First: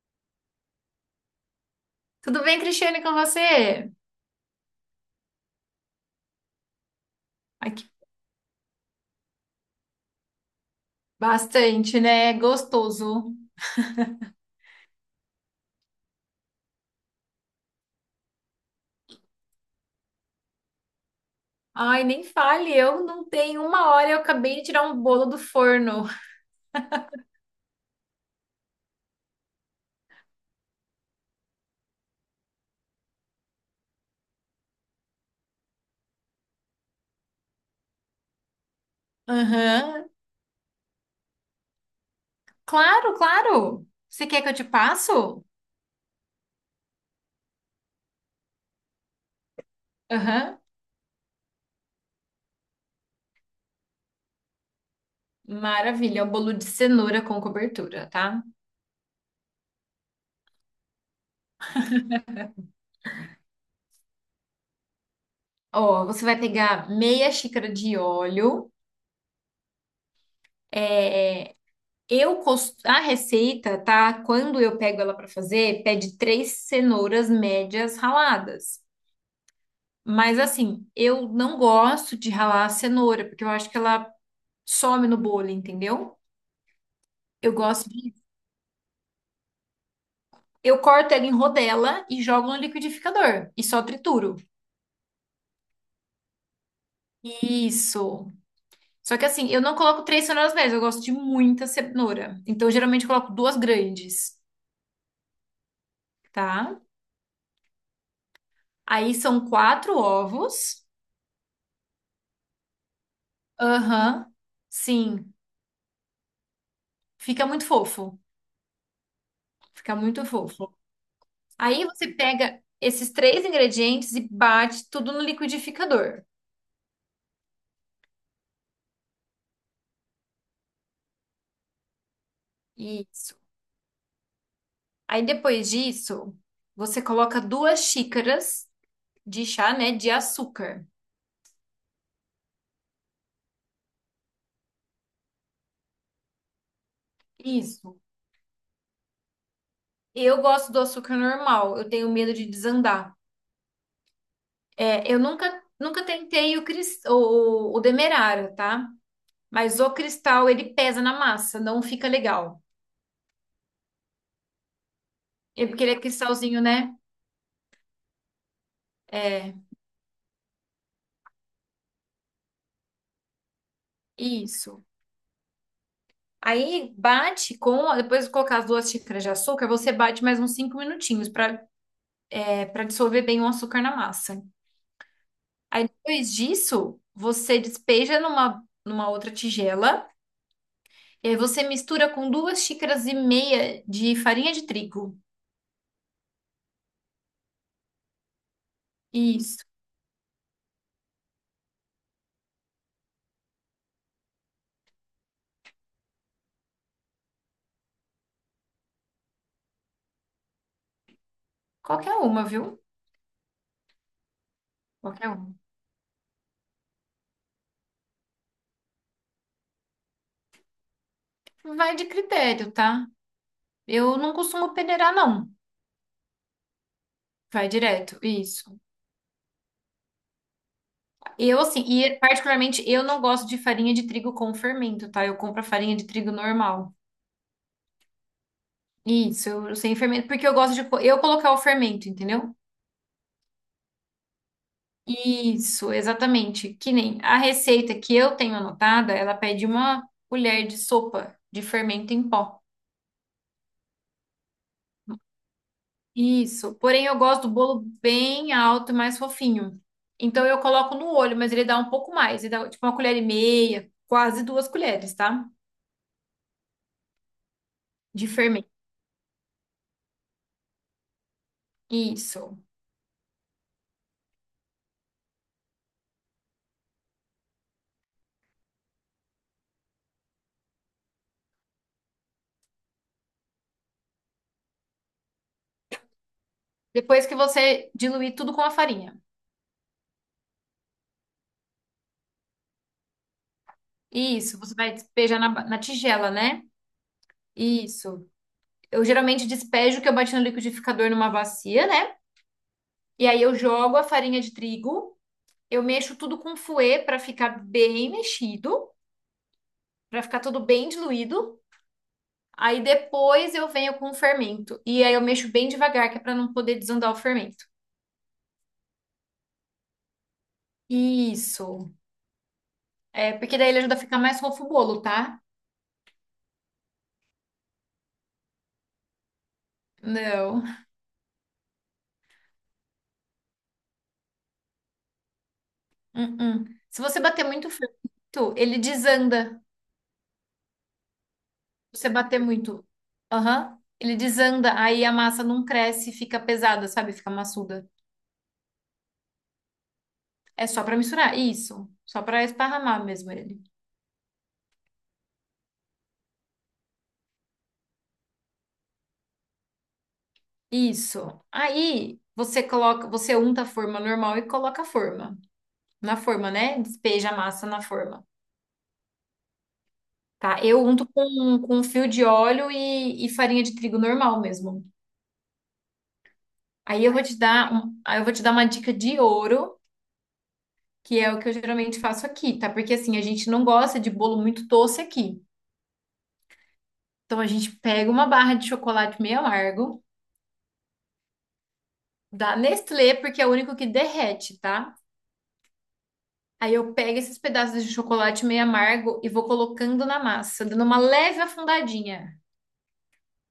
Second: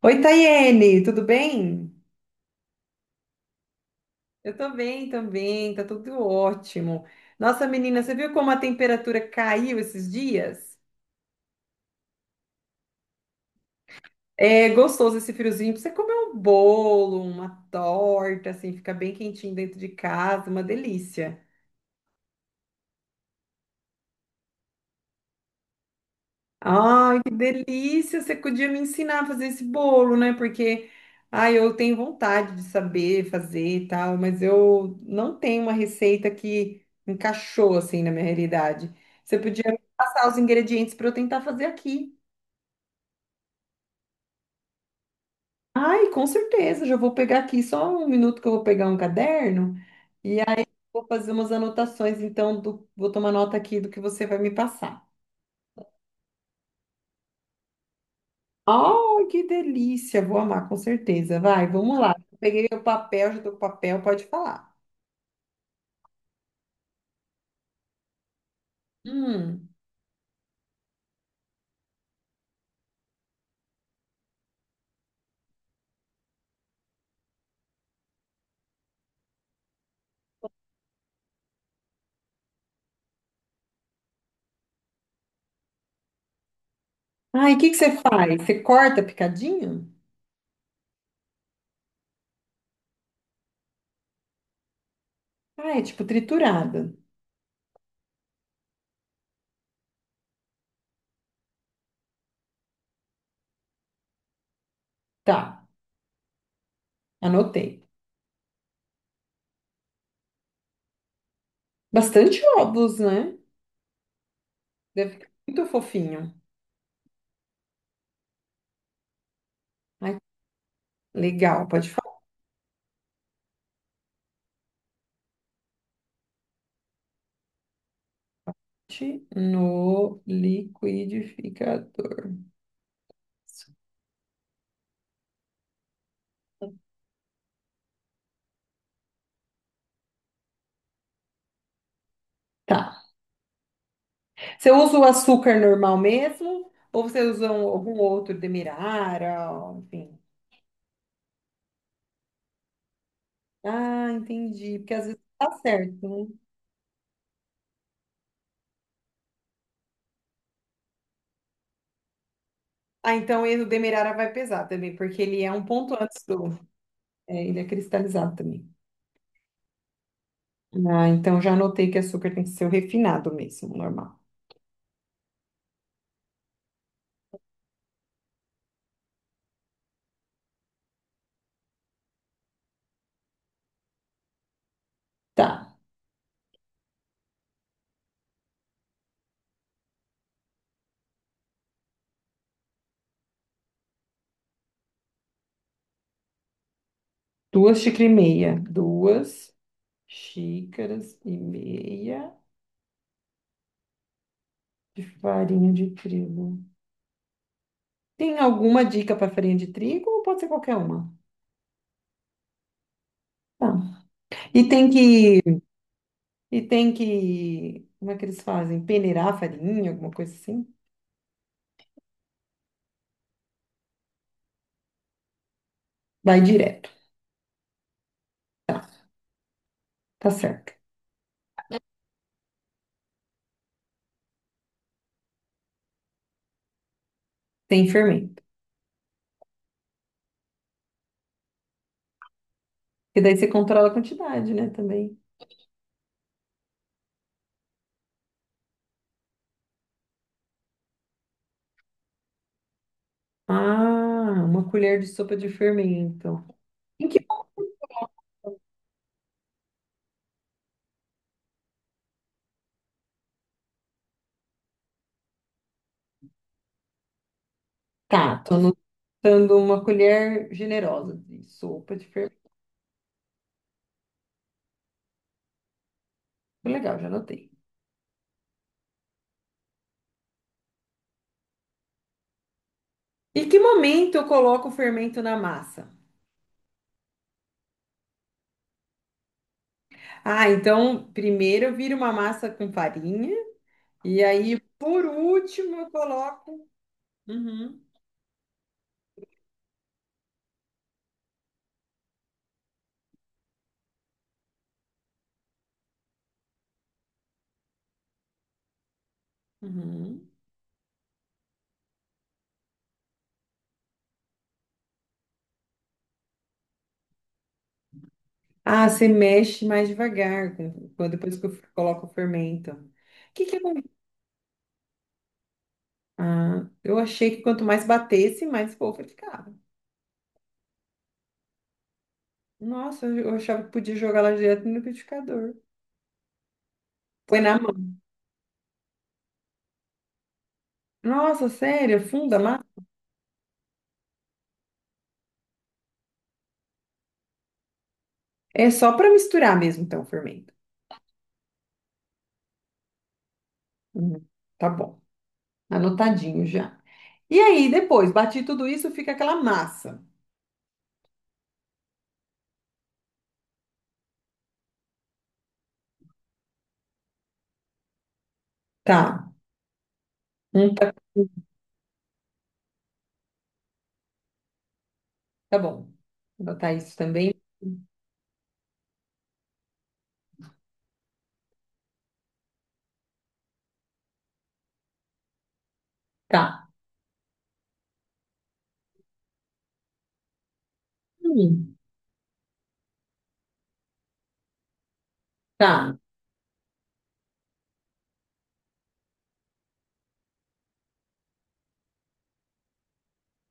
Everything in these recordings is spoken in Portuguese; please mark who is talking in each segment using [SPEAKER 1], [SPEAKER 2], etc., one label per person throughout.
[SPEAKER 1] Oi, Tayene, tudo bem?
[SPEAKER 2] Tudo bem, Cristiane, com você?
[SPEAKER 1] Eu tô bem também, tá tudo ótimo. Nossa,
[SPEAKER 2] Ai, que
[SPEAKER 1] menina, você viu como a temperatura caiu esses dias?
[SPEAKER 2] bastante, né? Gostoso.
[SPEAKER 1] É gostoso esse friozinho, pra você comer um bolo, uma torta, assim, fica bem quentinho dentro de casa, uma delícia.
[SPEAKER 2] Ai, nem fale, eu não tenho uma hora, eu acabei de tirar um bolo do forno.
[SPEAKER 1] Ai, que delícia! Você podia me ensinar a fazer esse bolo, né? Porque, ai, eu tenho vontade de saber fazer e tal, mas eu não tenho uma receita que encaixou assim na minha realidade. Você podia me
[SPEAKER 2] Aham.
[SPEAKER 1] passar os ingredientes para eu tentar fazer aqui.
[SPEAKER 2] Claro, claro. Você quer que eu te passo?
[SPEAKER 1] Ai, com certeza, já vou pegar aqui só um minuto que eu vou pegar um caderno,
[SPEAKER 2] Aham.
[SPEAKER 1] vou fazer umas anotações, vou tomar nota aqui do que você vai me passar.
[SPEAKER 2] Maravilha, é um bolo de cenoura com cobertura, tá?
[SPEAKER 1] Oh, que delícia! Vou amar, com certeza. Vai, vamos lá. Peguei o papel, já tô com o papel, pode falar.
[SPEAKER 2] Ó, você vai pegar meia xícara de óleo.
[SPEAKER 1] Hum.
[SPEAKER 2] É, a receita, tá? Quando eu pego ela para fazer, pede três cenouras médias raladas. Mas assim, eu não gosto de ralar a cenoura, porque eu acho que ela some no bolo, entendeu?
[SPEAKER 1] Ai,
[SPEAKER 2] Eu
[SPEAKER 1] o que que
[SPEAKER 2] gosto
[SPEAKER 1] você
[SPEAKER 2] de.
[SPEAKER 1] faz? Você corta picadinho?
[SPEAKER 2] Eu corto ela em rodela e jogo no liquidificador e só trituro.
[SPEAKER 1] Ah, é tipo triturada.
[SPEAKER 2] Isso. Só que assim, eu não coloco três cenouras médias, eu gosto de muita cenoura. Então, geralmente, eu coloco duas grandes,
[SPEAKER 1] Tá,
[SPEAKER 2] tá?
[SPEAKER 1] anotei.
[SPEAKER 2] Aí são quatro ovos.
[SPEAKER 1] Bastante ovos, né?
[SPEAKER 2] Aham.
[SPEAKER 1] Deve ficar
[SPEAKER 2] Sim.
[SPEAKER 1] muito fofinho.
[SPEAKER 2] Fica muito fofo. Fica
[SPEAKER 1] Ai,
[SPEAKER 2] muito fofo.
[SPEAKER 1] legal,
[SPEAKER 2] Aí
[SPEAKER 1] pode
[SPEAKER 2] você
[SPEAKER 1] falar.
[SPEAKER 2] pega esses três ingredientes e bate tudo no liquidificador.
[SPEAKER 1] No liquidificador.
[SPEAKER 2] Isso. Aí depois disso, você coloca duas xícaras de chá, né, de açúcar.
[SPEAKER 1] Tá. Você usa o açúcar normal mesmo? Ou algum
[SPEAKER 2] Isso.
[SPEAKER 1] outro demerara, ó, enfim?
[SPEAKER 2] Eu gosto do açúcar normal, eu tenho medo de desandar.
[SPEAKER 1] Ah, entendi. Porque às
[SPEAKER 2] É, eu
[SPEAKER 1] vezes tá
[SPEAKER 2] nunca, nunca
[SPEAKER 1] certo, né?
[SPEAKER 2] tentei o demerara, tá? Mas o cristal, ele pesa na massa, não fica legal.
[SPEAKER 1] Ah, então o Demerara vai pesar também, porque ele é um
[SPEAKER 2] É porque ele
[SPEAKER 1] ponto
[SPEAKER 2] é
[SPEAKER 1] antes do.
[SPEAKER 2] cristalzinho, né?
[SPEAKER 1] É, ele é cristalizado também.
[SPEAKER 2] É,
[SPEAKER 1] Ah, então já anotei que açúcar tem que ser o refinado mesmo, normal.
[SPEAKER 2] isso. Aí bate com, depois de colocar as duas xícaras de açúcar, você bate mais uns 5 minutinhos para dissolver bem o açúcar na massa.
[SPEAKER 1] Tá.
[SPEAKER 2] Aí depois disso, você despeja numa, numa outra tigela e aí você mistura com duas xícaras e meia de farinha de trigo.
[SPEAKER 1] Duas xícaras e meia. Duas
[SPEAKER 2] Isso.
[SPEAKER 1] xícaras e meia de farinha de trigo. Tem alguma dica para farinha de trigo ou pode ser qualquer uma?
[SPEAKER 2] Qualquer uma, viu?
[SPEAKER 1] Tá. E tem
[SPEAKER 2] Qualquer uma.
[SPEAKER 1] que. E tem que. Como é que eles fazem? Peneirar a farinha, alguma coisa assim?
[SPEAKER 2] Vai de critério, tá? Eu não costumo peneirar, não.
[SPEAKER 1] Vai direto.
[SPEAKER 2] Vai direto, isso.
[SPEAKER 1] Tá certo.
[SPEAKER 2] Eu, assim, e particularmente eu não gosto de farinha de trigo com fermento, tá? Eu compro a farinha de trigo normal.
[SPEAKER 1] Sem fermento.
[SPEAKER 2] Isso, eu, sem fermento, porque eu gosto eu colocar o fermento, entendeu?
[SPEAKER 1] E daí você controla a quantidade, né, também.
[SPEAKER 2] Isso, exatamente. Que nem a receita que eu tenho anotada, ela pede uma colher de sopa de fermento em pó.
[SPEAKER 1] Ah, uma colher de sopa de fermento.
[SPEAKER 2] Isso. Porém,
[SPEAKER 1] Em
[SPEAKER 2] eu
[SPEAKER 1] que
[SPEAKER 2] gosto do bolo bem alto e mais fofinho. Então, eu coloco no olho, mas ele dá um pouco mais. Ele dá tipo uma colher e meia, quase duas colheres, tá? De
[SPEAKER 1] tá? Tô
[SPEAKER 2] fermento.
[SPEAKER 1] anotando uma colher generosa de sopa de fermento.
[SPEAKER 2] Isso.
[SPEAKER 1] Legal, já anotei. Em que momento eu coloco o fermento na massa?
[SPEAKER 2] Depois que você diluir tudo com a farinha.
[SPEAKER 1] Ah, então primeiro eu viro uma massa com farinha e
[SPEAKER 2] Isso.
[SPEAKER 1] aí
[SPEAKER 2] Você vai
[SPEAKER 1] por
[SPEAKER 2] despejar na, ba-
[SPEAKER 1] último
[SPEAKER 2] na
[SPEAKER 1] eu
[SPEAKER 2] tigela, né?
[SPEAKER 1] coloco. Uhum,
[SPEAKER 2] Isso. Eu geralmente despejo o que eu bati no liquidificador numa bacia, né? E aí eu jogo a farinha de trigo, eu mexo tudo com fouet para ficar bem mexido, para
[SPEAKER 1] uhum.
[SPEAKER 2] ficar tudo bem diluído. Aí depois eu venho com o fermento. E aí eu mexo bem devagar, que é para não poder desandar o fermento.
[SPEAKER 1] Ah, você mexe mais devagar depois que eu
[SPEAKER 2] Isso.
[SPEAKER 1] coloco o fermento. O
[SPEAKER 2] É,
[SPEAKER 1] que que
[SPEAKER 2] porque daí ele
[SPEAKER 1] acontece?
[SPEAKER 2] ajuda a ficar mais fofo o bolo, tá?
[SPEAKER 1] Ah, eu achei que quanto mais batesse, mais fofa ficava.
[SPEAKER 2] Não.
[SPEAKER 1] Nossa, eu achava que podia jogar ela direto no liquidificador.
[SPEAKER 2] Uh-uh. Se você
[SPEAKER 1] Põe
[SPEAKER 2] bater
[SPEAKER 1] na
[SPEAKER 2] muito
[SPEAKER 1] mão.
[SPEAKER 2] fermento, ele desanda.
[SPEAKER 1] Nossa, sério?
[SPEAKER 2] Se você
[SPEAKER 1] Funda a
[SPEAKER 2] bater
[SPEAKER 1] massa?
[SPEAKER 2] muito, aham, ele desanda, aí a massa não cresce, fica pesada, sabe? Fica maçuda.
[SPEAKER 1] É só para misturar mesmo, então, o fermento.
[SPEAKER 2] É só para misturar, isso. Só para esparramar mesmo ele.
[SPEAKER 1] Hum, tá bom. Anotadinho já. E aí, depois, bati tudo isso, fica aquela massa.
[SPEAKER 2] Isso. Aí você coloca, você unta a forma normal e coloca a forma. Na forma, né? Despeja a massa na forma.
[SPEAKER 1] Tá.
[SPEAKER 2] Tá? Eu
[SPEAKER 1] Tá,
[SPEAKER 2] unto com um fio de óleo e farinha de trigo normal mesmo.
[SPEAKER 1] tá bom. Vou botar isso
[SPEAKER 2] Aí eu vou
[SPEAKER 1] também.
[SPEAKER 2] te dar um, aí eu vou te dar uma dica de ouro, que é o que eu geralmente faço aqui, tá? Porque assim, a gente não gosta de bolo muito doce aqui.
[SPEAKER 1] Tá.
[SPEAKER 2] Então a gente pega uma barra de chocolate meio amargo,
[SPEAKER 1] Hum,
[SPEAKER 2] da Nestlé, porque é o único que derrete, tá?
[SPEAKER 1] tá.
[SPEAKER 2] Aí eu pego esses pedaços de chocolate meio amargo e vou colocando na massa, dando uma leve afundadinha.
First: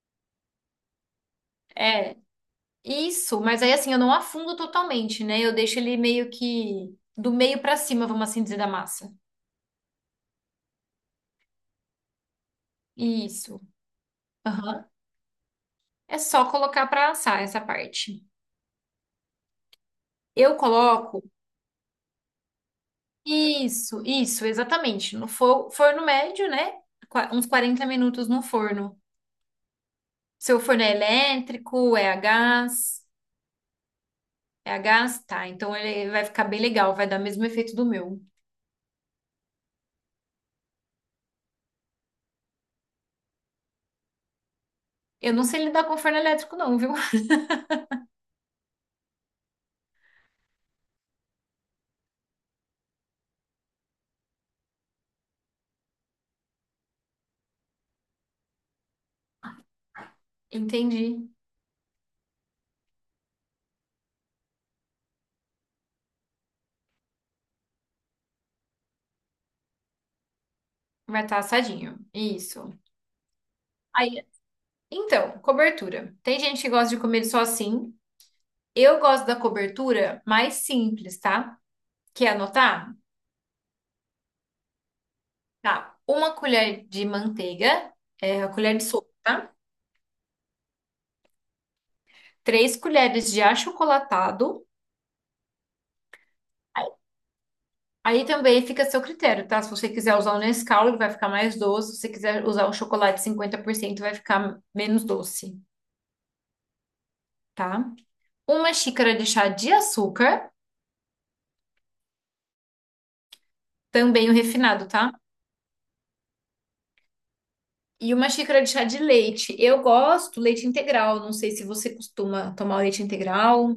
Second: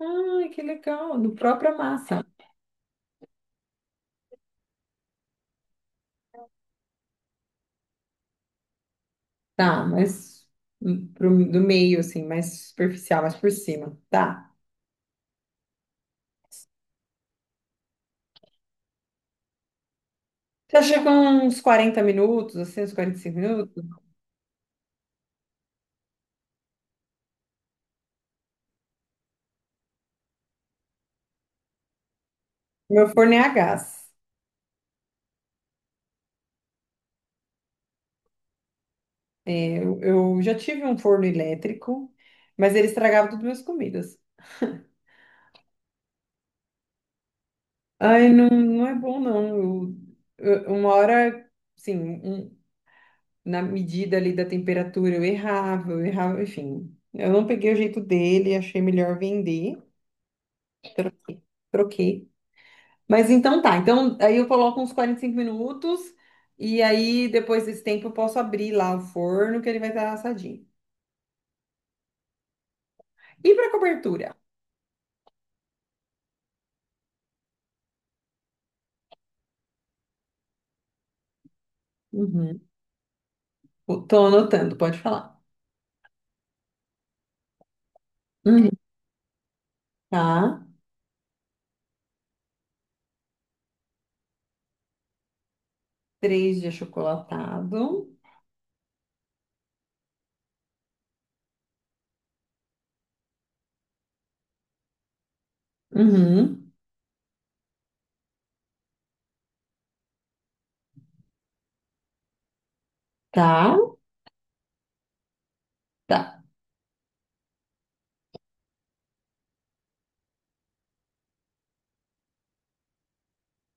[SPEAKER 1] Ai, que legal. No própria
[SPEAKER 2] É,
[SPEAKER 1] massa.
[SPEAKER 2] isso, mas aí assim, eu não afundo totalmente, né? Eu deixo ele meio que do meio pra cima, vamos assim dizer, da massa.
[SPEAKER 1] Tá, mas pro, do meio, assim, mais superficial, mais por
[SPEAKER 2] Isso.
[SPEAKER 1] cima. Tá.
[SPEAKER 2] Aham. É só colocar pra assar essa parte. Eu
[SPEAKER 1] Você acha que é
[SPEAKER 2] coloco.
[SPEAKER 1] uns 40 minutos, assim, uns 45 minutos?
[SPEAKER 2] Isso, exatamente. No forno médio, né? Uns 40 minutos no forno. Seu forno é elétrico, é a gás.
[SPEAKER 1] Meu forno é a gás.
[SPEAKER 2] É a gás? Tá, então ele vai ficar bem legal, vai dar o mesmo efeito do meu.
[SPEAKER 1] Eu já tive um forno elétrico, mas ele estragava todas as minhas comidas.
[SPEAKER 2] Eu não sei lidar com forno elétrico, não, viu?
[SPEAKER 1] Ai, não, não é bom, não. Uma hora, sim um- na medida ali da temperatura, eu errava, enfim. Eu não peguei o jeito dele, achei melhor vender.
[SPEAKER 2] Entendi.
[SPEAKER 1] Troquei. Troquei. Mas então tá, então aí eu coloco uns 45 minutos e aí depois desse tempo eu posso abrir lá o forno que ele vai estar assadinho.
[SPEAKER 2] Vai estar assadinho. Isso.
[SPEAKER 1] E para
[SPEAKER 2] Aí,
[SPEAKER 1] cobertura?
[SPEAKER 2] então, cobertura. Tem gente que gosta de comer só assim. Eu gosto da cobertura mais simples, tá? Quer
[SPEAKER 1] Uhum.
[SPEAKER 2] anotar?
[SPEAKER 1] Tô anotando, pode falar.
[SPEAKER 2] Tá. Uma colher de manteiga, é, a
[SPEAKER 1] Uhum.
[SPEAKER 2] colher de sopa, tá?
[SPEAKER 1] Tá.
[SPEAKER 2] Três colheres de achocolatado,
[SPEAKER 1] Três de achocolatado.
[SPEAKER 2] aí também fica a seu critério, tá? Se você quiser usar o Nescau, ele vai ficar mais doce. Se você quiser usar o chocolate 50%, vai ficar menos doce,
[SPEAKER 1] Uhum.
[SPEAKER 2] tá? Uma xícara de chá de açúcar,
[SPEAKER 1] Tá.
[SPEAKER 2] também o refinado, tá?
[SPEAKER 1] Tá.
[SPEAKER 2] E uma xícara de chá de leite. Eu gosto leite integral. Não sei se você costuma tomar leite integral.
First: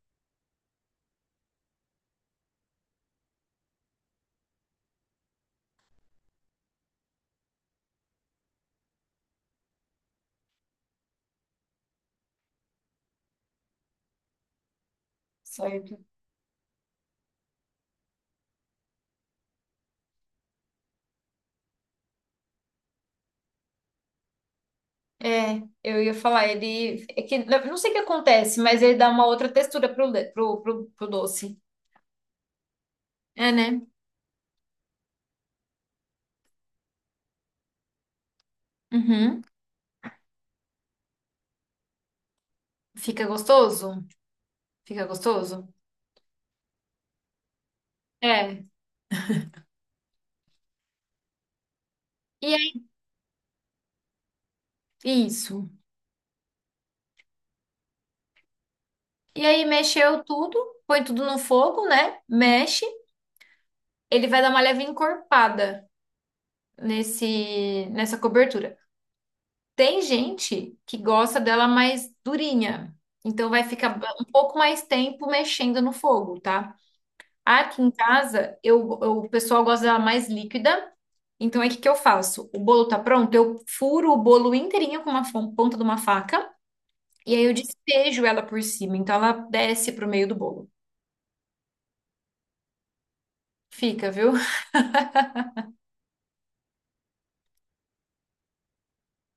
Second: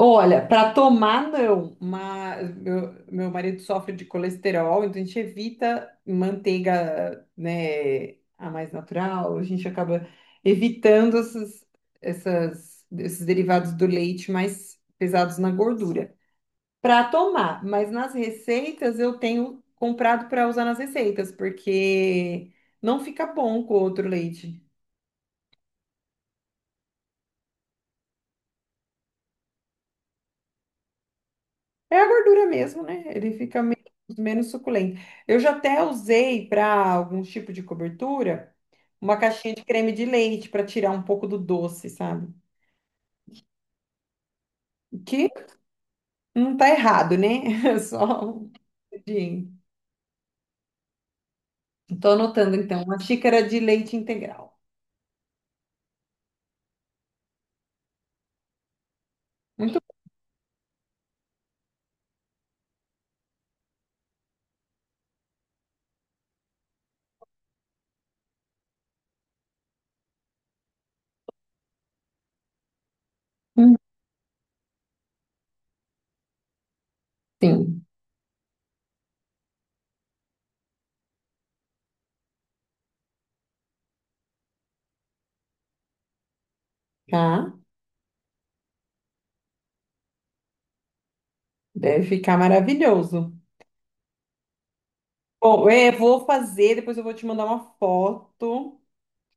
[SPEAKER 1] Olha, para tomar não, mas meu marido sofre de colesterol, então a gente evita manteiga, né, a mais natural, a gente acaba evitando esses derivados do leite mais pesados na
[SPEAKER 2] Certo.
[SPEAKER 1] gordura. Para tomar, mas nas receitas eu tenho comprado para usar nas receitas, porque não fica bom com outro leite.
[SPEAKER 2] É, eu ia falar, ele. É que, eu não sei o que acontece, mas ele dá uma outra textura pro, le- pro, pro, pro doce.
[SPEAKER 1] É a gordura mesmo, né? Ele
[SPEAKER 2] É,
[SPEAKER 1] fica
[SPEAKER 2] né?
[SPEAKER 1] menos suculento. Eu já até usei para algum tipo de cobertura uma
[SPEAKER 2] Uhum.
[SPEAKER 1] caixinha de creme de leite para tirar um pouco do doce, sabe?
[SPEAKER 2] Fica gostoso? Fica
[SPEAKER 1] Que
[SPEAKER 2] gostoso?
[SPEAKER 1] não tá errado, né? Só um
[SPEAKER 2] É.
[SPEAKER 1] pouquinho. Tô
[SPEAKER 2] E
[SPEAKER 1] anotando então,
[SPEAKER 2] aí,
[SPEAKER 1] uma xícara de leite integral.
[SPEAKER 2] isso. E aí
[SPEAKER 1] Muito
[SPEAKER 2] mexeu tudo, põe tudo no fogo, né? Mexe, ele vai dar uma leve encorpada nesse nessa cobertura. Tem gente que gosta dela mais durinha, então vai
[SPEAKER 1] bom.
[SPEAKER 2] ficar um pouco mais tempo mexendo no fogo, tá? Aqui
[SPEAKER 1] Sim,
[SPEAKER 2] em casa, o pessoal gosta dela mais líquida, então aí o que que eu faço? O bolo tá pronto, eu furo o bolo inteirinho com uma ponta de uma faca e aí
[SPEAKER 1] tá?
[SPEAKER 2] eu despejo ela por cima, então ela desce pro meio do bolo.
[SPEAKER 1] Deve ficar maravilhoso.
[SPEAKER 2] Fica, viu?
[SPEAKER 1] Bom, eu vou fazer, depois eu vou te mandar uma foto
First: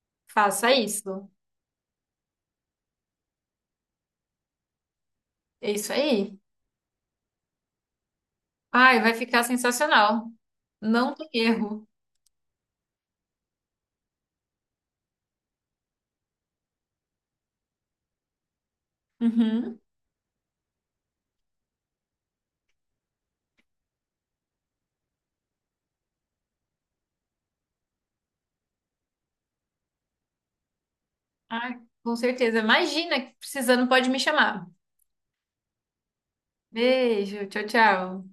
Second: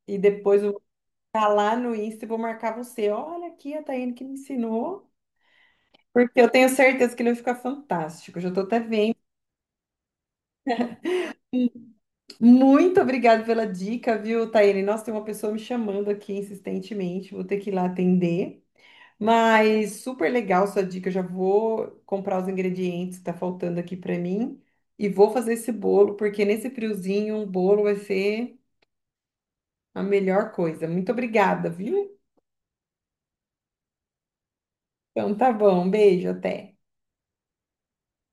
[SPEAKER 1] e depois
[SPEAKER 2] Faça isso.
[SPEAKER 1] tá lá no Insta, eu vou marcar você. Olha aqui a Taiane que me ensinou,
[SPEAKER 2] É isso
[SPEAKER 1] porque
[SPEAKER 2] aí.
[SPEAKER 1] eu tenho certeza que ele vai ficar fantástico. Já tô até
[SPEAKER 2] Ai, vai
[SPEAKER 1] vendo.
[SPEAKER 2] ficar sensacional. Não tem erro.
[SPEAKER 1] Muito obrigada pela dica, viu, Taiane? Nossa, tem uma pessoa me chamando aqui insistentemente, vou ter que ir lá atender.
[SPEAKER 2] Uhum.
[SPEAKER 1] Mas super legal sua dica, eu já vou comprar os ingredientes que tá faltando aqui para mim e vou fazer esse bolo, porque nesse friozinho um bolo vai ser a melhor coisa. Muito obrigada,
[SPEAKER 2] Ai, com
[SPEAKER 1] viu?
[SPEAKER 2] certeza. Imagina, precisando, pode me chamar.
[SPEAKER 1] Então tá bom, um beijo, até.
[SPEAKER 2] Beijo, tchau, tchau.